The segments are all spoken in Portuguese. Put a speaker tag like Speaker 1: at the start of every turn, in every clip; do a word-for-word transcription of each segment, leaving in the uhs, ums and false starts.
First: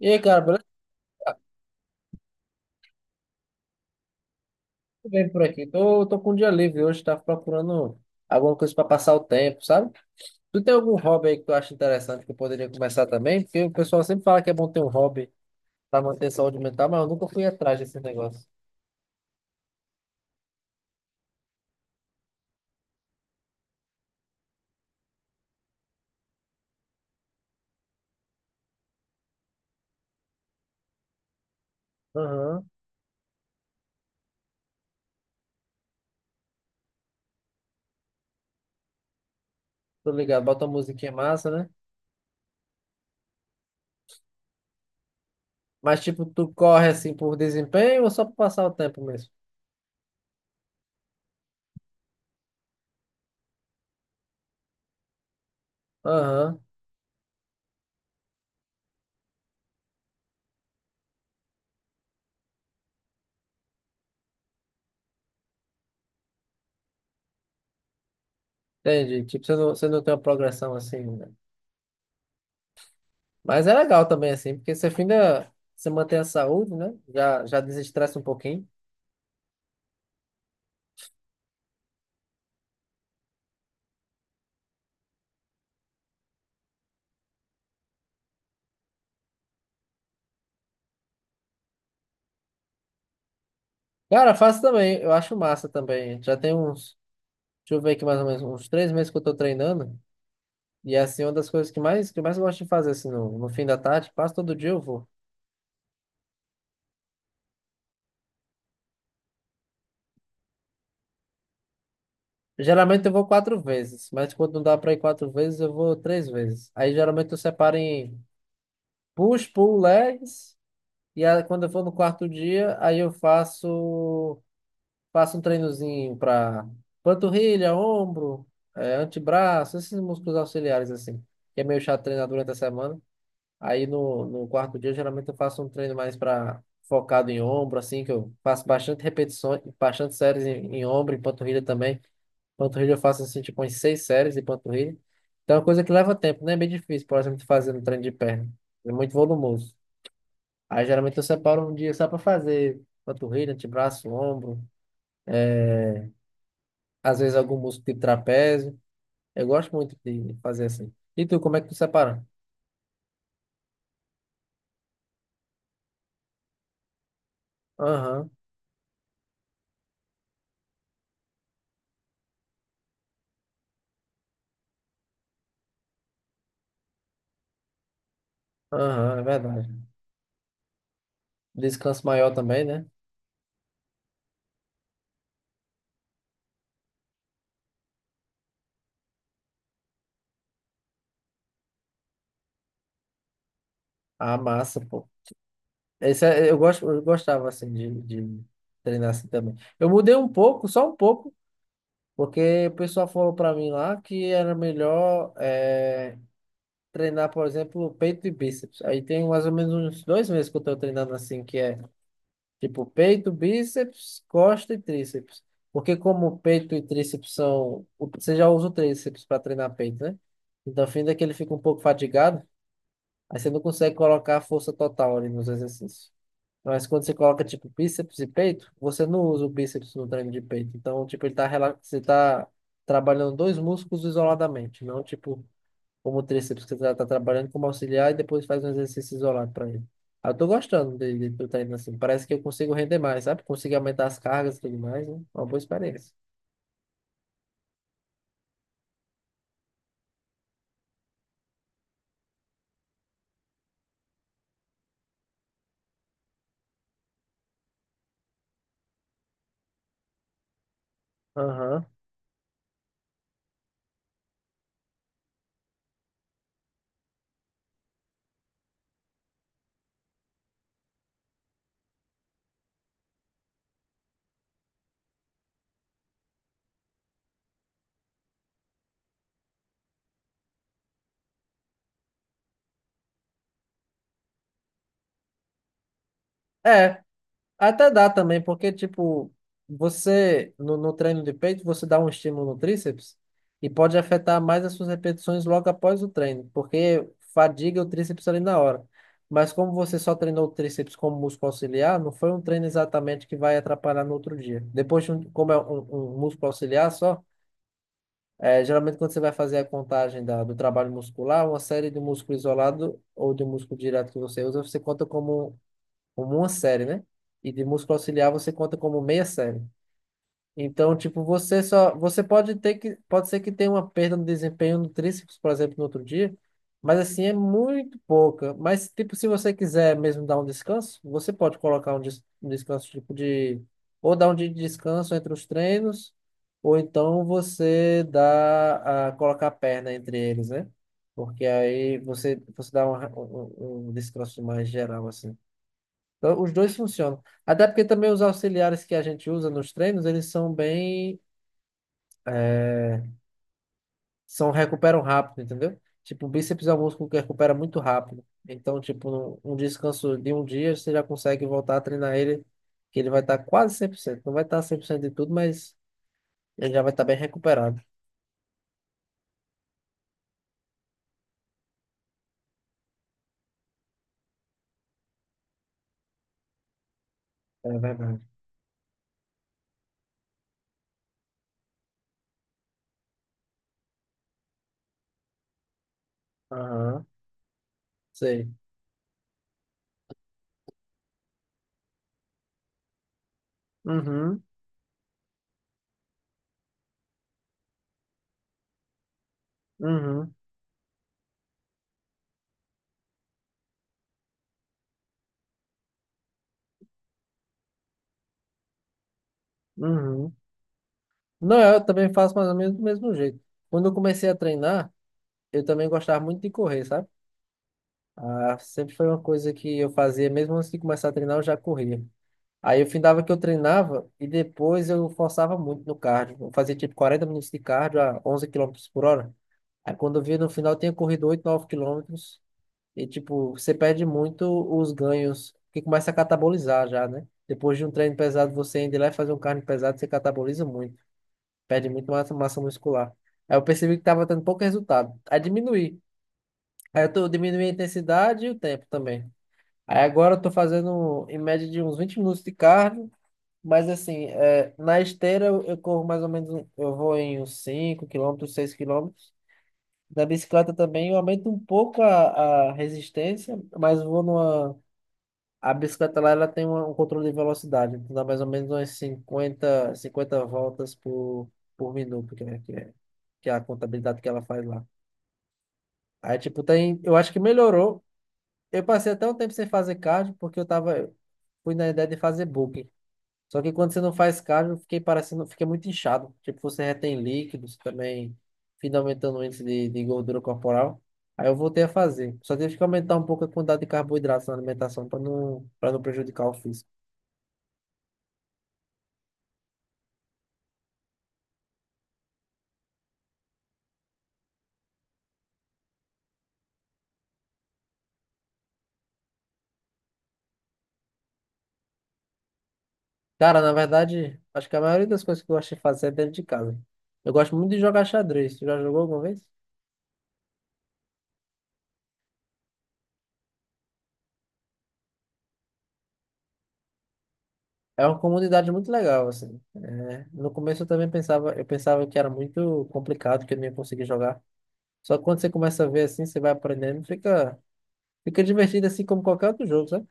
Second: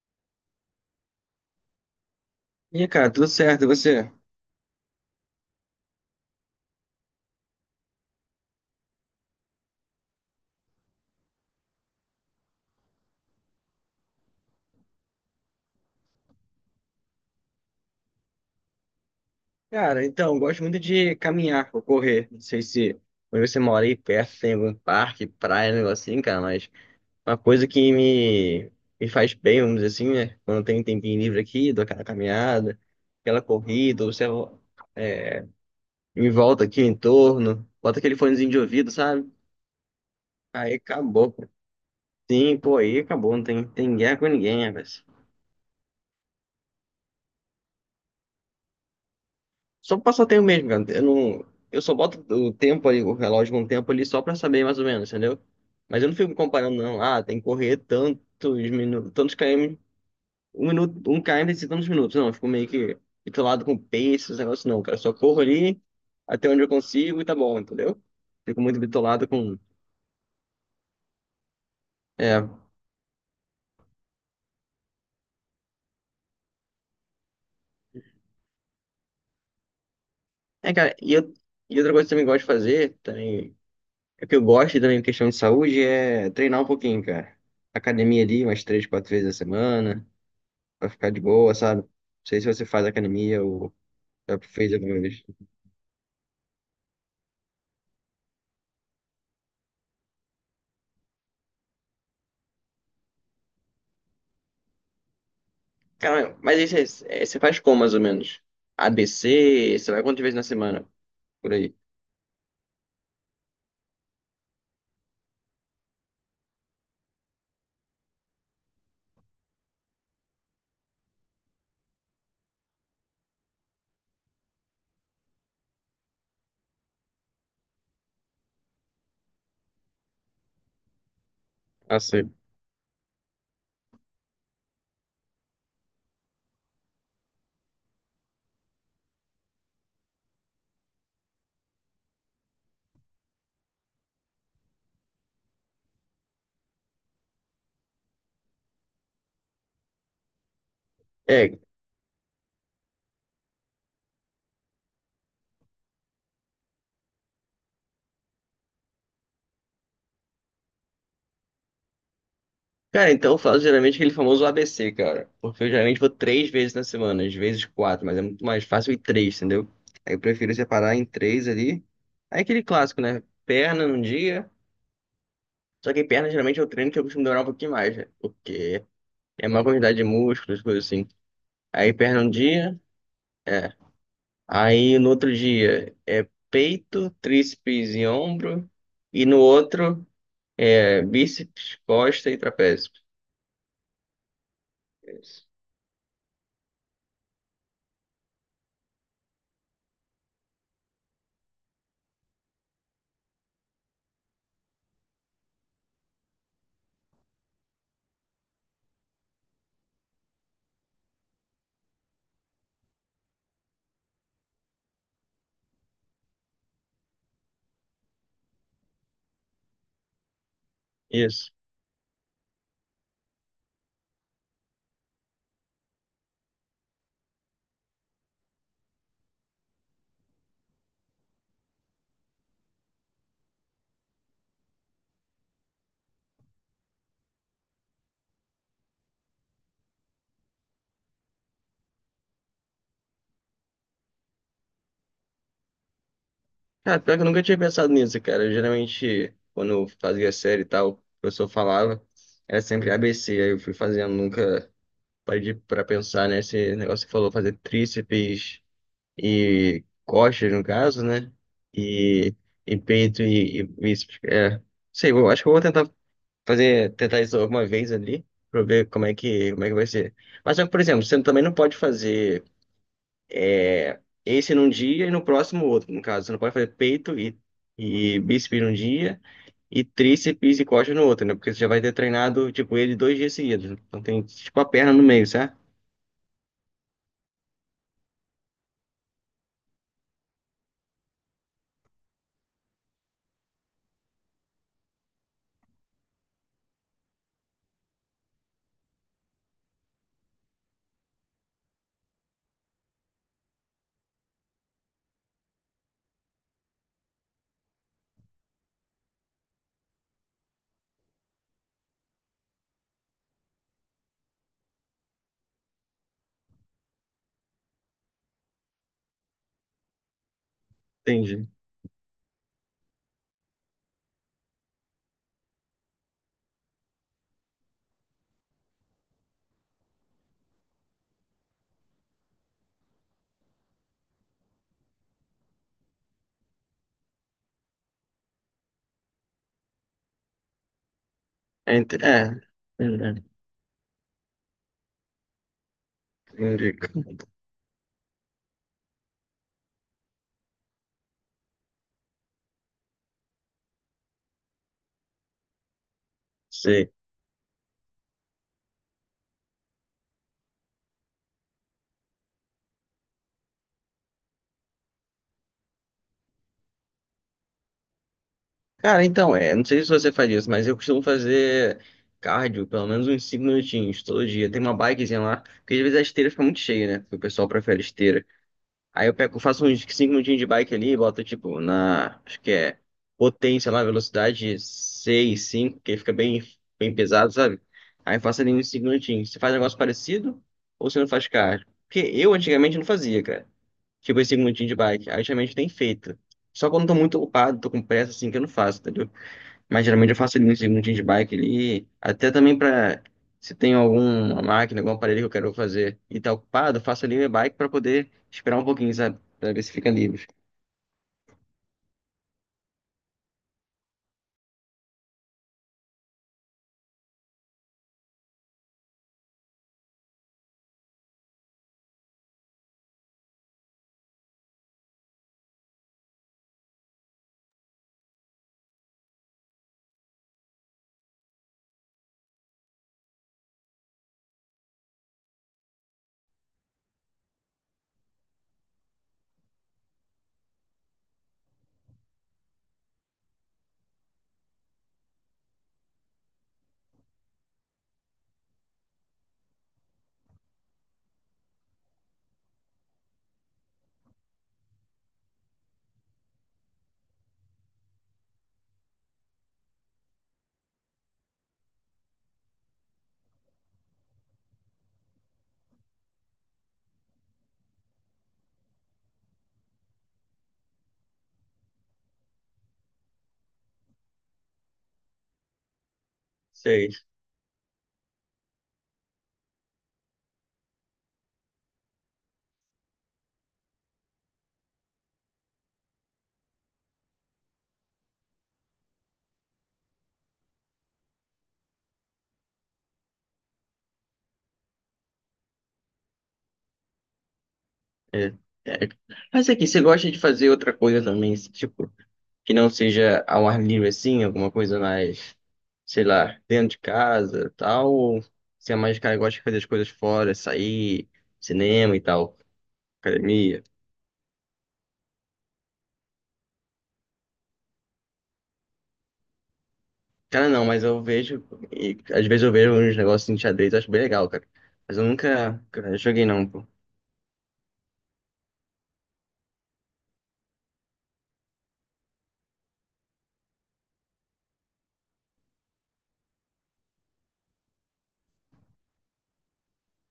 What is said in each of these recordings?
Speaker 1: E aí, cara, beleza?
Speaker 2: E aí, cara, tudo certo, e você?
Speaker 1: Tudo bem por aqui? Tô, tô com um dia livre hoje, tava procurando alguma coisa pra passar o tempo, sabe? Tu tem algum hobby aí que tu acha interessante que eu poderia começar também? Porque o pessoal sempre fala que é bom ter um hobby pra manter a saúde mental, mas eu nunca fui atrás desse negócio.
Speaker 2: Cara, então, gosto muito de caminhar ou correr. Não sei se onde você mora aí perto tem algum parque, praia, um negócio assim, cara, mas uma coisa que me, me faz bem, vamos dizer assim, né? Quando eu tenho um tempinho livre aqui, dou aquela
Speaker 1: Aham,
Speaker 2: caminhada, aquela corrida, ou você me volta aqui em torno, bota aquele fonezinho de ouvido, sabe?
Speaker 1: tô ligado, bota uma
Speaker 2: Aí
Speaker 1: musiquinha
Speaker 2: acabou, pô.
Speaker 1: massa, né?
Speaker 2: Sim, pô, aí acabou, não tem, tem guerra com ninguém, né, velho?
Speaker 1: Mas tipo, tu corre assim por desempenho ou só pra passar o tempo mesmo?
Speaker 2: Só passatempo mesmo, cara. Eu não, eu só boto o tempo ali, o relógio com o tempo ali só pra saber mais ou menos, entendeu? Mas eu não fico
Speaker 1: Aham,
Speaker 2: comparando, não. Ah, tem que correr tantos minutos, tantos km, um minuto, um km e tantos minutos. Não, eu fico meio que bitolado com pace, esses negócios não, cara. Eu só corro ali até onde eu consigo e tá bom, entendeu? Fico muito
Speaker 1: entendi.
Speaker 2: bitolado
Speaker 1: Tipo, você
Speaker 2: com.
Speaker 1: não, você não tem uma progressão assim, né?
Speaker 2: É,
Speaker 1: Mas é legal também assim, porque você finda, você mantém a saúde, né? Já, já desestressa um pouquinho.
Speaker 2: é, cara, e, eu, e outra coisa que eu também gosto de fazer, também, é que eu gosto e também, em questão de saúde, é treinar um pouquinho, cara. Academia ali, umas três, quatro vezes a semana. Vai ficar de boa, sabe? Não sei se você faz academia ou
Speaker 1: Cara,
Speaker 2: já
Speaker 1: faço
Speaker 2: fez alguma
Speaker 1: também. Eu
Speaker 2: vez.
Speaker 1: acho massa também. Já tem uns, deixa eu ver aqui mais ou menos, uns três meses que eu tô treinando. E é assim, uma das coisas que mais, que eu mais gosto de fazer, assim, no, no fim da tarde, quase todo dia eu vou.
Speaker 2: Cara, mas isso aí, é, você faz como, mais ou menos? A B C? Você vai quantas vezes na semana? Por aí.
Speaker 1: Geralmente eu vou quatro vezes, mas quando não dá pra ir quatro vezes, eu vou três vezes. Aí geralmente eu separo em push, pull, legs. E aí, quando eu for no quarto dia, aí eu faço, faço um treinozinho pra panturrilha, ombro, eh, antebraço, esses músculos auxiliares, assim, que é meio chato treinar
Speaker 2: Assim.
Speaker 1: durante a semana. Aí no, no quarto dia, geralmente eu faço um treino mais para focado em ombro, assim, que eu faço bastante repetições, bastante séries em, em ombro, em panturrilha também. Panturrilha eu faço assim, tipo, umas seis séries de panturrilha. Então é uma coisa que leva tempo, né? É bem difícil, por exemplo, fazer um treino de perna. É muito volumoso. Aí geralmente eu
Speaker 2: É,
Speaker 1: separo um dia só para fazer panturrilha, antebraço, ombro, é às vezes algum músculo tipo trapézio. Eu gosto muito de fazer assim. E tu, como é que tu separa?
Speaker 2: cara, então eu faço geralmente aquele famoso A B C, cara. Porque eu geralmente vou três vezes na semana, às vezes quatro, mas é
Speaker 1: Aham,
Speaker 2: muito mais fácil ir três, entendeu? Aí eu prefiro separar em três ali. Aí aquele clássico, né? Perna num dia. Só que perna geralmente é o treino que eu costumo demorar um pouquinho mais, né? Porque
Speaker 1: aham, é
Speaker 2: é uma
Speaker 1: verdade.
Speaker 2: quantidade de músculos, coisas assim. Aí
Speaker 1: Descanso
Speaker 2: perna um
Speaker 1: maior também,
Speaker 2: dia.
Speaker 1: né?
Speaker 2: é, Aí no outro dia é peito, tríceps e ombro. E no outro é bíceps, costa e trapézio.
Speaker 1: Ah, massa, pô.
Speaker 2: Isso.
Speaker 1: Esse é- eu gosto, eu gostava assim de, de treinar assim também. Eu mudei um pouco, só um pouco, porque o pessoal falou pra mim lá que era melhor é, treinar, por exemplo, peito e bíceps. Aí tem mais ou menos uns dois meses que eu tô treinando assim, que é tipo peito, bíceps, costa e tríceps. Porque como peito e tríceps são, você já usa o tríceps para treinar peito, né? Então, fim que ele
Speaker 2: Isso.
Speaker 1: fica um pouco fatigado, aí você não consegue colocar a força total ali nos exercícios. Mas quando você coloca, tipo, bíceps e peito, você não usa o bíceps no treino de peito. Então, tipo, ele tá, rela- você tá trabalhando dois músculos isoladamente, não, tipo, como o tríceps, que você tá, tá trabalhando como auxiliar e depois faz um exercício isolado para ele. Ah, eu tô gostando de, de, do treino assim. Parece que eu consigo render mais, sabe? Consigo aumentar as cargas e tudo mais, né? Uma boa experiência.
Speaker 2: Cara, pior que eu nunca tinha pensado nisso, cara. Eu, geralmente, quando eu fazia série e tal, o professor falava, era sempre A B C. Aí eu fui fazendo, nunca parei para pensar, nesse negócio que falou, fazer tríceps e costas, no caso, né?
Speaker 1: Aham.
Speaker 2: E, e peito e, e bíceps. É. Sei, eu acho que eu vou tentar fazer, tentar isso alguma vez ali, pra ver como é que, como é que vai ser. Mas só que, por exemplo, você também não pode fazer é, esse num dia e no próximo outro, no caso. Você não pode fazer peito e, e bíceps num dia e tríceps e coxa no outro, né? Porque você já vai ter treinado, tipo, ele dois dias seguidos. Então tem, tipo, a perna no meio, sabe?
Speaker 1: É, até dá também, porque, tipo, você, no, no treino de peito, você dá um estímulo no tríceps e pode afetar mais as suas repetições logo após o treino, porque fadiga o tríceps ali na hora. Mas como você só treinou o tríceps como músculo auxiliar, não foi um treino exatamente que vai atrapalhar no outro dia. Depois, de um- como é um, um músculo auxiliar só, é, geralmente quando você vai fazer a contagem da, do trabalho muscular, uma série de músculo isolado ou de músculo direto que você usa, você conta como como uma série, né? E de músculo auxiliar você conta como meia série. Então, tipo,
Speaker 2: Entendi.
Speaker 1: você só, você pode ter que, pode ser que tenha uma perda no desempenho no tríceps, por exemplo, no outro dia, mas assim é muito pouca. Mas tipo, se você quiser mesmo dar um descanso, você pode colocar um, des- um descanso tipo de ou dar um dia de descanso entre os treinos, ou então você dá a colocar a perna entre eles, né? Porque
Speaker 2: É, ent-
Speaker 1: aí você
Speaker 2: é,
Speaker 1: você
Speaker 2: é,
Speaker 1: dá um,
Speaker 2: entendi.
Speaker 1: um, um descanso mais geral assim. Então, os dois funcionam. Até porque também os auxiliares que a gente usa nos treinos, eles são bem, é, são, recuperam rápido, entendeu? Tipo, o bíceps é um
Speaker 2: Sei.
Speaker 1: músculo que recupera muito rápido. Então, tipo, um descanso de um dia, você já consegue voltar a treinar ele, que ele vai estar quase cem por cento. Não vai estar cem por cento de tudo, mas ele já vai estar bem recuperado.
Speaker 2: Cara, então, é, não sei se você faz isso, mas eu costumo fazer cardio pelo menos uns cinco minutinhos todo dia. Tem uma bikezinha lá, porque às vezes a esteira fica muito cheia, né? Porque o pessoal
Speaker 1: É
Speaker 2: prefere
Speaker 1: verdade.
Speaker 2: esteira. Aí eu pego, faço uns cinco minutinhos de bike ali e boto, tipo, na, acho que é potência lá, velocidade seis cinco, que fica bem, bem
Speaker 1: Aham,
Speaker 2: pesado, sabe? Aí eu faço
Speaker 1: sei.
Speaker 2: ali uns cinco minutinhos. Você faz um negócio parecido ou você não faz cardio? Porque eu antigamente não fazia, cara. Tipo, esses
Speaker 1: Uhum,
Speaker 2: cinco minutinhos de bike. Aí ultimamente tem feito. Só quando eu tô muito ocupado, tô com pressa, assim, que eu não faço, entendeu? Mas geralmente eu
Speaker 1: uhum,
Speaker 2: faço ali uns segundinhos de bike ali. Até também pra. Se tem alguma máquina, algum aparelho que eu quero fazer e tá ocupado, eu faço ali minha bike pra poder esperar um pouquinho, sabe? Pra ver se fica livre.
Speaker 1: uhum. Não, eu também faço mais ou menos do mesmo jeito. Quando eu comecei a treinar, eu também gostava muito de correr, sabe? Ah, sempre foi uma coisa que eu fazia, mesmo antes de começar a treinar, eu já corria. Aí eu findava que eu treinava e depois eu forçava muito no cardio. Eu fazia tipo quarenta minutos de cardio a onze quilômetros por hora. Aí quando eu via no final, eu tinha corrido oito nove quilômetros. E tipo, você perde muito os ganhos, que começa a catabolizar já, né? Depois de um treino pesado, você ainda ir lá e fazer um cardio pesado, você cataboliza muito. Perde muito massa, massa muscular. Aí eu percebi que tava dando pouco resultado. Aí diminuí. Aí eu, tô, eu diminuí a intensidade e o tempo também. Aí agora eu tô fazendo em média de uns vinte minutos de cardio, mas assim, é, na esteira eu, eu corro mais ou menos, um- eu vou em uns cinco quilômetros, seis quilômetros. Na bicicleta também eu aumento um pouco a, a resistência, mas vou numa. A bicicleta lá, ela tem uma- um controle de velocidade, então dá mais ou menos umas cinquenta cinquenta voltas por, por minuto, que é, que é, que é a contabilidade que ela faz lá. Aí, tipo,
Speaker 2: Sei.
Speaker 1: tem. Eu acho que melhorou. Eu passei até um tempo sem fazer cardio, porque eu tava, eu fui na ideia de fazer bulking. Só que quando você não faz cardio, eu fiquei parecendo, fiquei muito inchado. Tipo, você retém líquidos também, fica aumentando o índice de, de gordura corporal. Aí eu voltei a fazer. Só tive que aumentar um pouco a quantidade de carboidratos na alimentação para não, para não prejudicar o físico.
Speaker 2: É. É. Mas aqui, você gosta de fazer outra coisa também, tipo, que não seja ao ar livre assim, alguma coisa mais, sei lá, dentro de casa, tal, ou você é mais cara que gosta de fazer as coisas fora, sair, cinema e tal,
Speaker 1: Cara,
Speaker 2: academia?
Speaker 1: na verdade, acho que a maioria das coisas que eu gosto de fazer é dentro de casa. Eu gosto muito de jogar xadrez. Tu já jogou alguma vez?
Speaker 2: Cara, não, mas eu vejo, e às vezes eu vejo uns negócios em xadrez, eu acho bem legal, cara. Mas eu nunca, cara, joguei não, pô.
Speaker 1: É uma comunidade muito legal, assim. É, no começo eu também pensava, eu pensava que era muito complicado, que eu não ia conseguir jogar. Só que quando você começa a ver assim, você vai aprendendo, fica, fica divertido assim como qualquer outro jogo, sabe?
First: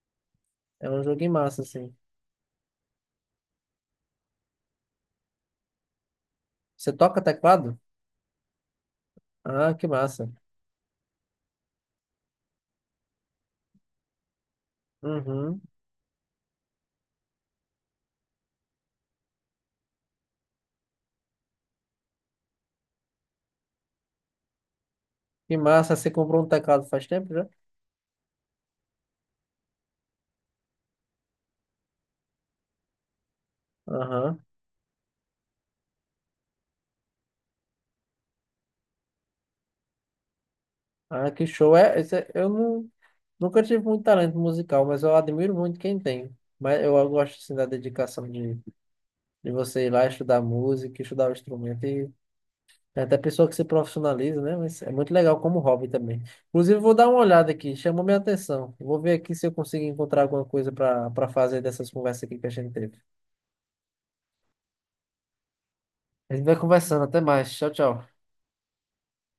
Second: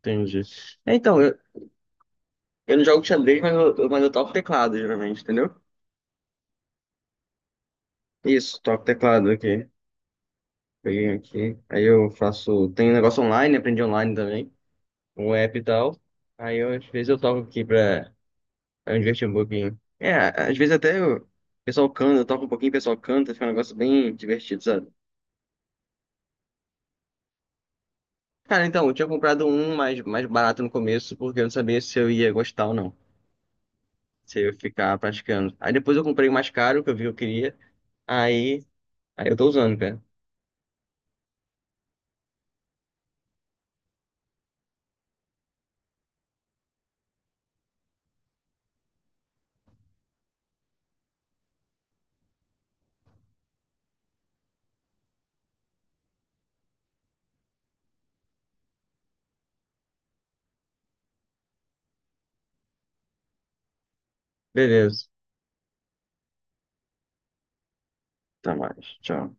Speaker 2: Entendi.
Speaker 1: É
Speaker 2: É,
Speaker 1: um
Speaker 2: então,
Speaker 1: jogo em
Speaker 2: eu,
Speaker 1: massa, assim.
Speaker 2: eu não jogo xadrez, mas eu, eu- mas eu toco teclado, geralmente, entendeu?
Speaker 1: Você toca teclado?
Speaker 2: Isso, toco teclado aqui.
Speaker 1: Ah, que massa.
Speaker 2: Peguei aqui. Aí eu faço. Tem um negócio online, aprendi online também. Um app
Speaker 1: Uhum.
Speaker 2: e tal. Aí eu, às vezes eu toco aqui pra, pra me divertir um pouquinho. É, às vezes até o pessoal canta, eu toco um pouquinho, o pessoal canta, fica um negócio bem divertido, sabe?
Speaker 1: Que massa, você comprou um teclado faz tempo já?
Speaker 2: Cara, então, eu tinha comprado um mais, mais barato no começo, porque eu não sabia se eu ia gostar ou não. Se
Speaker 1: Aham.
Speaker 2: eu ia ficar praticando. Aí depois eu comprei o mais caro, que eu vi que eu queria. Aí, aí eu tô usando, cara.
Speaker 1: Ah, que show. É, esse é- eu não, nunca tive muito talento musical, mas eu admiro muito quem tem. Mas eu gosto assim da dedicação de, de você ir lá estudar música, estudar o instrumento. É da pessoa que se profissionaliza, né? Mas é muito legal como hobby também. Inclusive, vou dar uma olhada aqui, chamou minha atenção. Vou ver aqui se eu consigo encontrar alguma coisa para para fazer dessas conversas aqui que a gente teve.
Speaker 2: Beleza.
Speaker 1: A gente vai conversando, até mais. Tchau, tchau.
Speaker 2: Até mais. Tchau.